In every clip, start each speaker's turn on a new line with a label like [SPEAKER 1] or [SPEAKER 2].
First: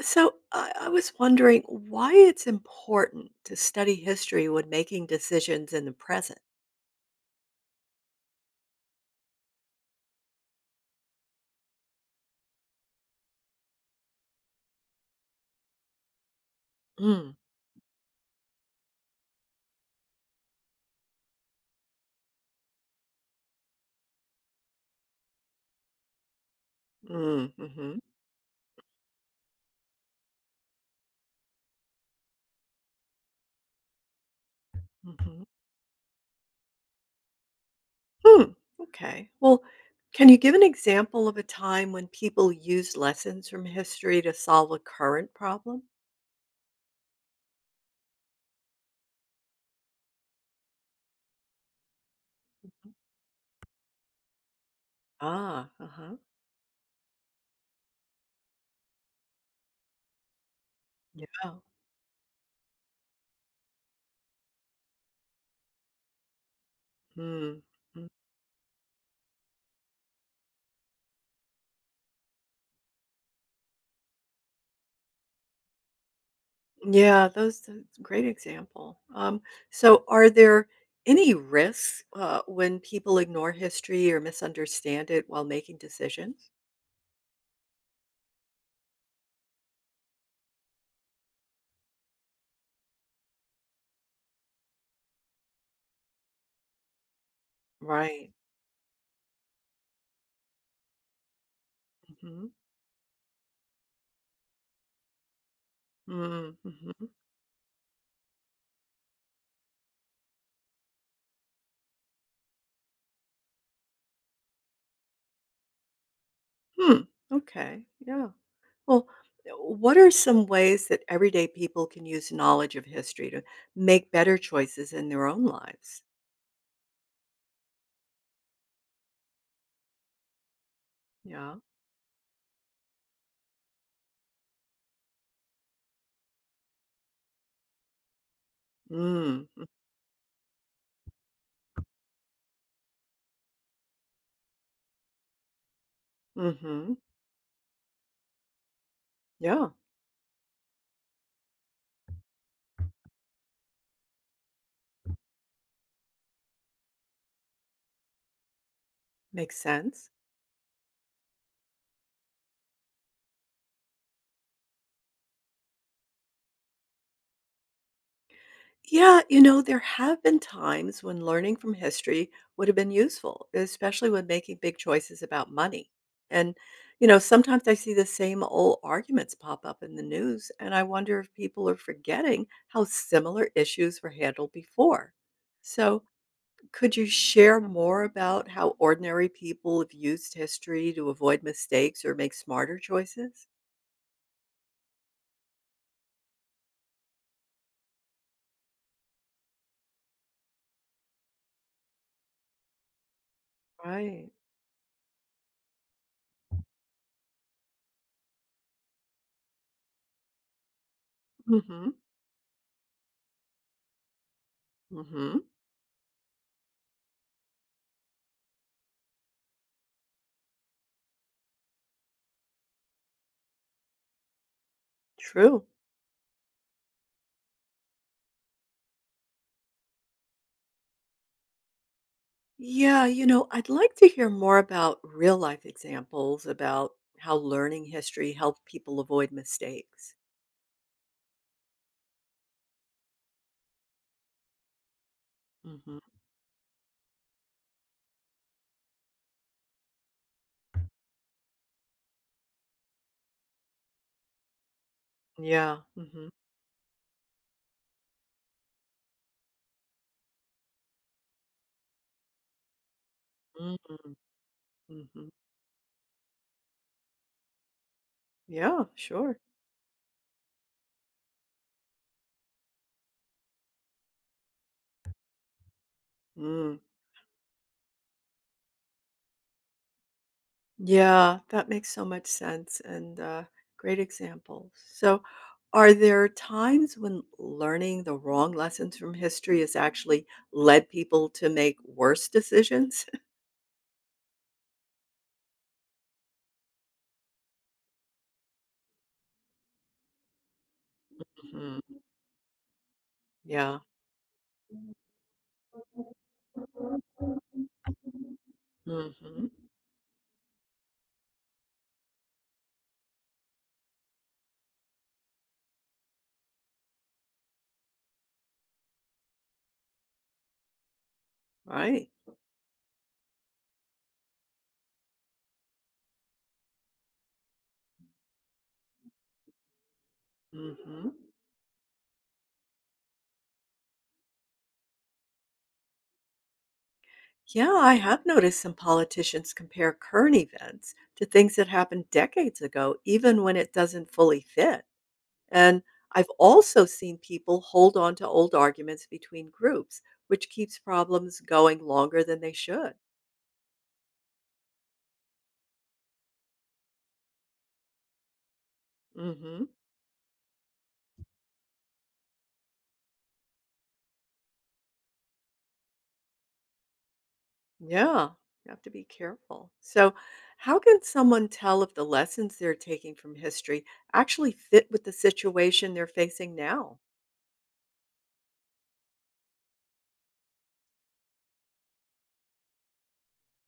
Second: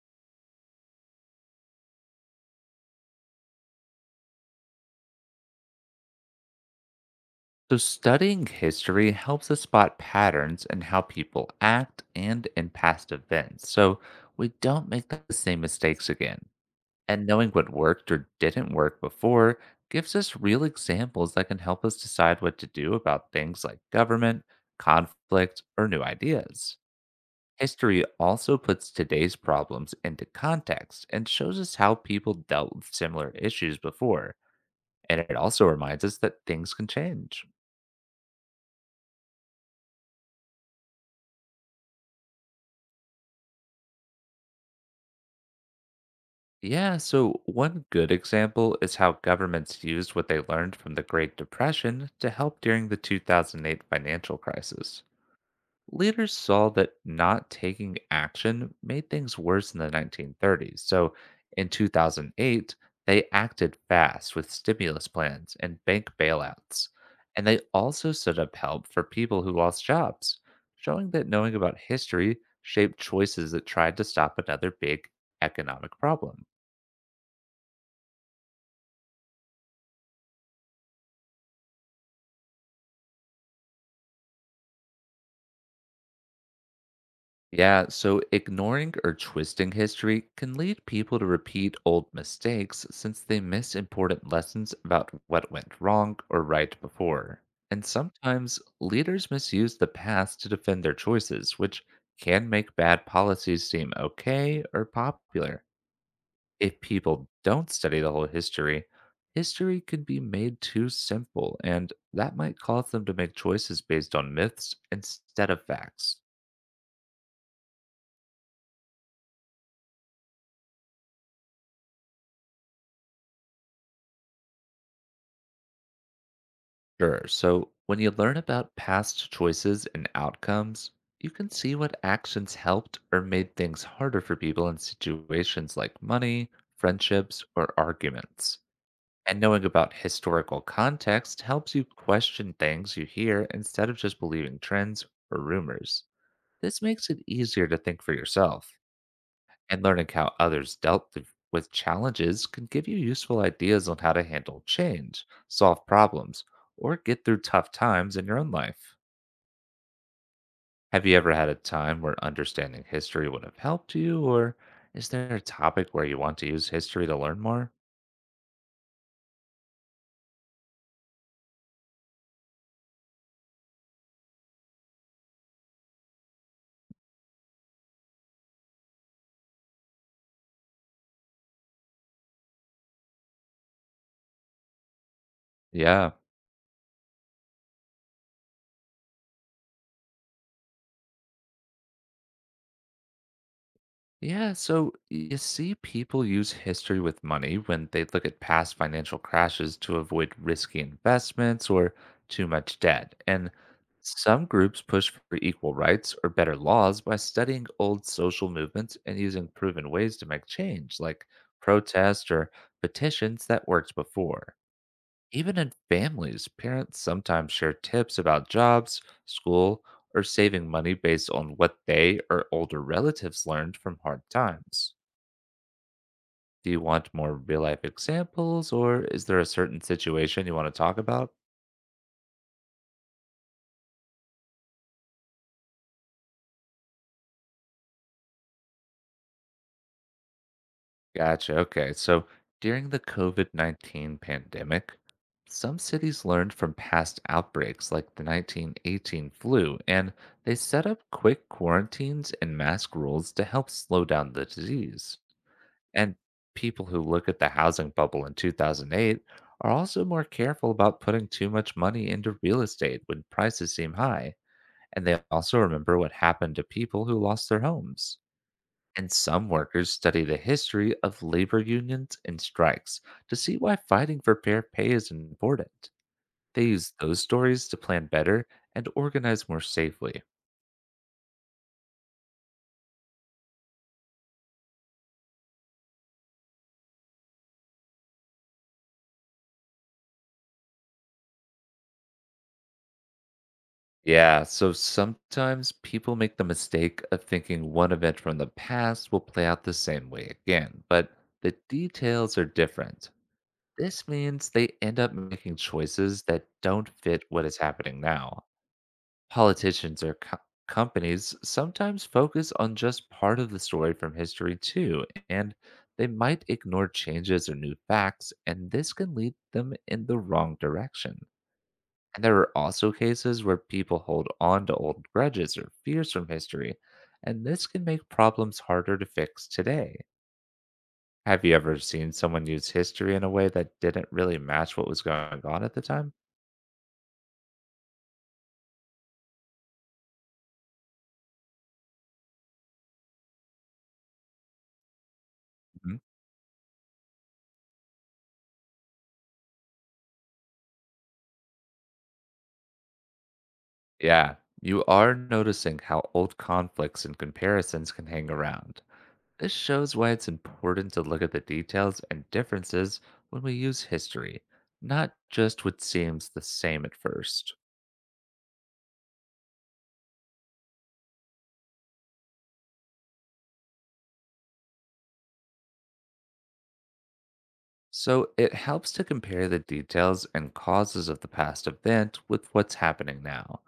[SPEAKER 1] So I was wondering why it's important to study history when making decisions in the present.
[SPEAKER 2] So, studying history helps us spot patterns in how people act and in past events, so we don't make the same mistakes again. And
[SPEAKER 1] Mm.
[SPEAKER 2] knowing what worked or didn't work before gives us real examples that can help us decide what to do about things like government, conflict, or new ideas.
[SPEAKER 1] mm, hmm
[SPEAKER 2] History also puts today's problems into context and shows us how people dealt with similar issues before. And it
[SPEAKER 1] hmm.
[SPEAKER 2] also reminds us that things can change.
[SPEAKER 1] Hmm, okay. Well, can you give an example of a time when people used lessons from history to solve a current problem?
[SPEAKER 2] Yeah, so one good example is how governments used what they learned from the Great Depression to help during the 2008 financial crisis.
[SPEAKER 1] Ah, uh huh.
[SPEAKER 2] Leaders saw that not taking action made things worse in the 1930s. So
[SPEAKER 1] Yeah.
[SPEAKER 2] in 2008, they acted fast with stimulus plans and bank bailouts. And
[SPEAKER 1] Hmm.
[SPEAKER 2] they
[SPEAKER 1] Hmm.
[SPEAKER 2] also set up help for people who lost jobs, showing that knowing about history shaped choices that tried to stop another big economic problem.
[SPEAKER 1] Yeah, those that's a great example. So are there any risks when people ignore history or misunderstand it while making decisions?
[SPEAKER 2] Yeah, so ignoring or twisting history can lead people to repeat old mistakes since they miss important lessons about what went wrong or right before. And
[SPEAKER 1] Right.
[SPEAKER 2] sometimes leaders misuse the past to defend their choices, which
[SPEAKER 1] Hmm.
[SPEAKER 2] can make bad policies seem okay or popular. If
[SPEAKER 1] Mm-hmm.
[SPEAKER 2] people don't study the whole history, history could be made too simple, and that might cause them to make choices based on myths instead of facts.
[SPEAKER 1] Hmm. Okay. Yeah. Well, what are some ways that everyday people can use knowledge of history to make better choices in their own lives?
[SPEAKER 2] Sure. So when you learn about past choices and outcomes, you can
[SPEAKER 1] Yeah.
[SPEAKER 2] see what actions helped or made things harder for people in situations like money, friendships, or arguments. And
[SPEAKER 1] Mm.
[SPEAKER 2] knowing about historical context helps you question things you hear instead of just believing trends or rumors. This
[SPEAKER 1] Mm-hmm.
[SPEAKER 2] makes it easier to think for yourself,
[SPEAKER 1] Yeah.
[SPEAKER 2] and learning how others with challenges can give you useful ideas on how to handle change, solve problems, or get through tough times in your own life.
[SPEAKER 1] Makes sense.
[SPEAKER 2] Have you ever had a time where understanding history would have helped you, or is there a topic where you want to use history to learn more?
[SPEAKER 1] Yeah, you know, there have been times when learning from history would have been useful, especially when making big choices about money. And, you know, sometimes I see the same old arguments pop up in the news, and I wonder if people are forgetting how similar issues were handled before. So,
[SPEAKER 2] Yeah.
[SPEAKER 1] could you share more about how ordinary people have used history to avoid mistakes or make smarter choices?
[SPEAKER 2] Yeah, so you see, people use history with money when they look at past financial crashes to avoid risky investments or too much debt. And
[SPEAKER 1] Right.
[SPEAKER 2] some groups push for equal rights or better laws by studying old social movements and using proven ways to make change, like
[SPEAKER 1] Mm hmm.
[SPEAKER 2] protest or petitions that worked before.
[SPEAKER 1] Mm hmm.
[SPEAKER 2] Even in families, parents sometimes share tips about jobs, school, or saving money based on what they or older relatives learned from hard times.
[SPEAKER 1] True.
[SPEAKER 2] Do you want more real life examples, or is there a certain situation you want to talk about?
[SPEAKER 1] Yeah, you know, I'd like to hear more about real life examples about how learning history helped people avoid mistakes.
[SPEAKER 2] Gotcha. Okay. So during the COVID-19 pandemic, some
[SPEAKER 1] Hmm.
[SPEAKER 2] cities learned from past outbreaks like the 1918 flu, and they set up quick quarantines and mask rules to help slow down the disease.
[SPEAKER 1] Yeah.
[SPEAKER 2] And
[SPEAKER 1] Hmm.
[SPEAKER 2] people who look at the housing bubble in 2008 are also more careful about putting too much money into real estate when prices seem
[SPEAKER 1] Hmm.
[SPEAKER 2] high. And they
[SPEAKER 1] Hmm.
[SPEAKER 2] also remember what happened to people who lost their homes.
[SPEAKER 1] Yeah,
[SPEAKER 2] And
[SPEAKER 1] sure.
[SPEAKER 2] some workers study the history of labor unions and strikes to see why fighting for fair pay is important. They
[SPEAKER 1] Mm.
[SPEAKER 2] use those stories to plan better and organize more safely.
[SPEAKER 1] Yeah, that makes so much sense, and great examples. So, are there times when learning the wrong lessons from history has actually led people to make worse decisions?
[SPEAKER 2] Yeah, so sometimes people make the mistake of thinking one event from the past will play out the same way again, but the
[SPEAKER 1] Hmm.
[SPEAKER 2] details are different.
[SPEAKER 1] Yeah.
[SPEAKER 2] This means they end up making choices that don't fit what is happening now.
[SPEAKER 1] Mhm.
[SPEAKER 2] Politicians or co- companies sometimes focus on just part of the story from history too, and they might ignore changes or new facts, and this can lead them in the wrong direction.
[SPEAKER 1] Right.
[SPEAKER 2] And there are also cases where people hold on to old grudges or fears from history, and this can make problems harder to fix today.
[SPEAKER 1] Mhm.
[SPEAKER 2] Have you ever seen someone use history in a way that didn't really match what was going on at the time?
[SPEAKER 1] Yeah, I have noticed some politicians compare current events to things that happened decades ago, even when it doesn't fully fit. And
[SPEAKER 2] Mhm.
[SPEAKER 1] I've also seen people hold on to old arguments between groups, which keeps problems going longer than they should.
[SPEAKER 2] Yeah, you are noticing how old conflicts and comparisons can hang around. This
[SPEAKER 1] Mhm.
[SPEAKER 2] shows why it's important to look at the details and differences when we use history, not just what seems the same at first.
[SPEAKER 1] Yeah, you have to be careful. So, how can someone tell if the lessons they're taking from history actually fit with the situation they're facing now?
[SPEAKER 2] So it helps to compare the details and causes of the past event with what's happening now.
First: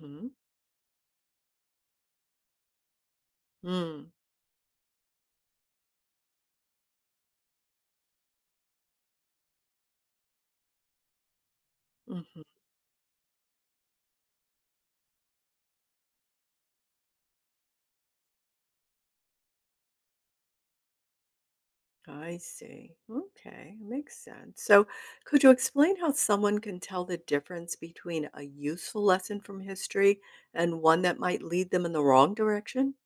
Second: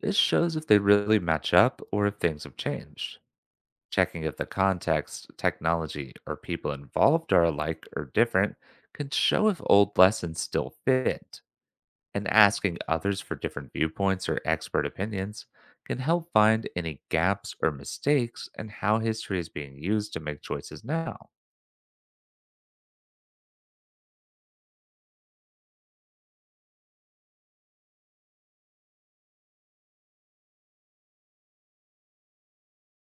[SPEAKER 2] This shows if they really match up or if things have changed.
[SPEAKER 1] Mm.
[SPEAKER 2] Checking if the context, technology, or people involved are alike or different can show if old lessons still fit.
[SPEAKER 1] Hmm.
[SPEAKER 2] And
[SPEAKER 1] Mm-hmm.
[SPEAKER 2] asking others for different viewpoints or expert opinions can help find any gaps or mistakes in how history is being used to make choices now.
[SPEAKER 1] I see. Okay, makes sense. So, could you explain how someone can tell the difference between a useful lesson from history and one that might lead them in the wrong direction?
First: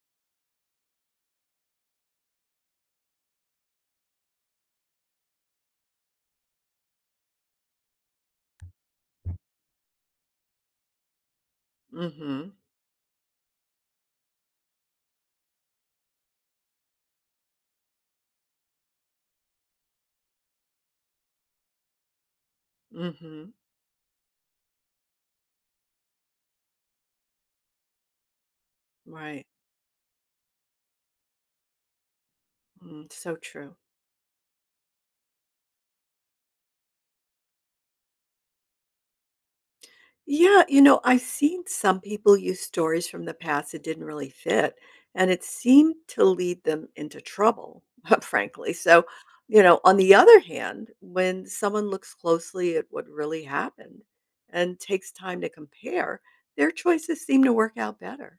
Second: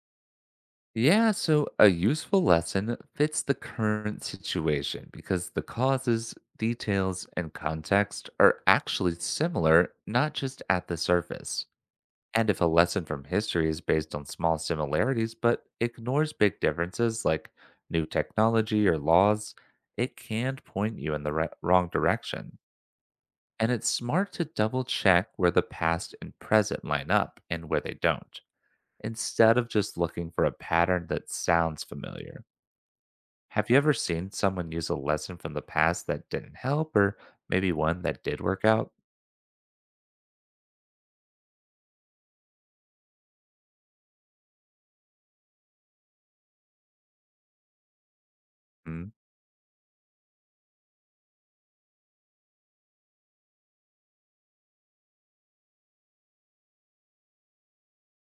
[SPEAKER 2] Yeah, so a useful lesson fits the current situation because the causes, details, and context are actually similar, not just at the surface.
[SPEAKER 1] Mm-hmm.
[SPEAKER 2] And if a lesson from history is based on small similarities but ignores big differences like new technology or laws, it can point you in the wrong direction.
[SPEAKER 1] Mm-hmm.
[SPEAKER 2] And it's smart to double check where the past and present line up and where they don't.
[SPEAKER 1] Right.
[SPEAKER 2] Instead of just looking for a pattern that sounds familiar,
[SPEAKER 1] Mm, so
[SPEAKER 2] have
[SPEAKER 1] true.
[SPEAKER 2] you ever seen someone use a lesson from the past that didn't help, or maybe one that did work out?
[SPEAKER 1] Yeah, you know, I've seen some people use stories from the past that didn't really fit, and it seemed to lead them into trouble, frankly. So,
[SPEAKER 2] Mm,
[SPEAKER 1] you know, on the other hand, when someone looks closely at what really happened and takes time to compare, their choices seem to work out better.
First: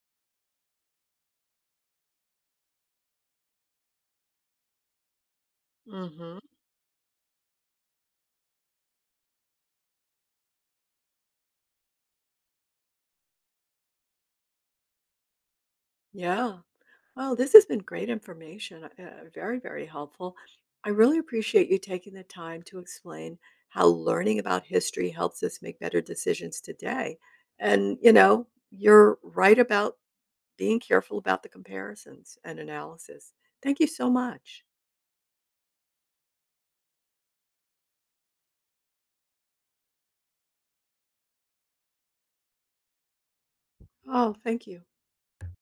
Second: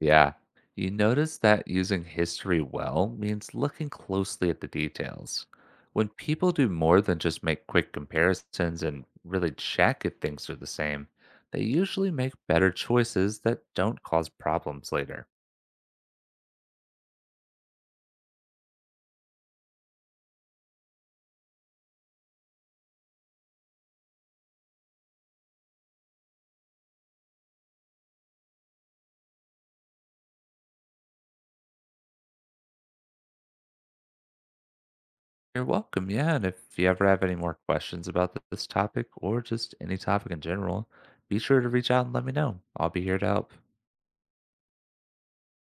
[SPEAKER 2] yeah. You notice that using history well means looking closely at the details. When
[SPEAKER 1] Hmm.
[SPEAKER 2] people do more than just make quick comparisons and really check if things are the same, they usually make better choices that don't cause problems later.
[SPEAKER 1] Yeah. Well, this has been great information, very, very helpful. I really appreciate you taking the time to explain how learning about history helps us make better decisions today. And, you know, you're right about being careful about the comparisons and analysis. Thank you so much.
[SPEAKER 2] You're welcome. Yeah. And if you ever have any more questions about this topic or just any topic in general, be sure to reach out and let me know. I'll be here to help.
[SPEAKER 1] Oh, thank you.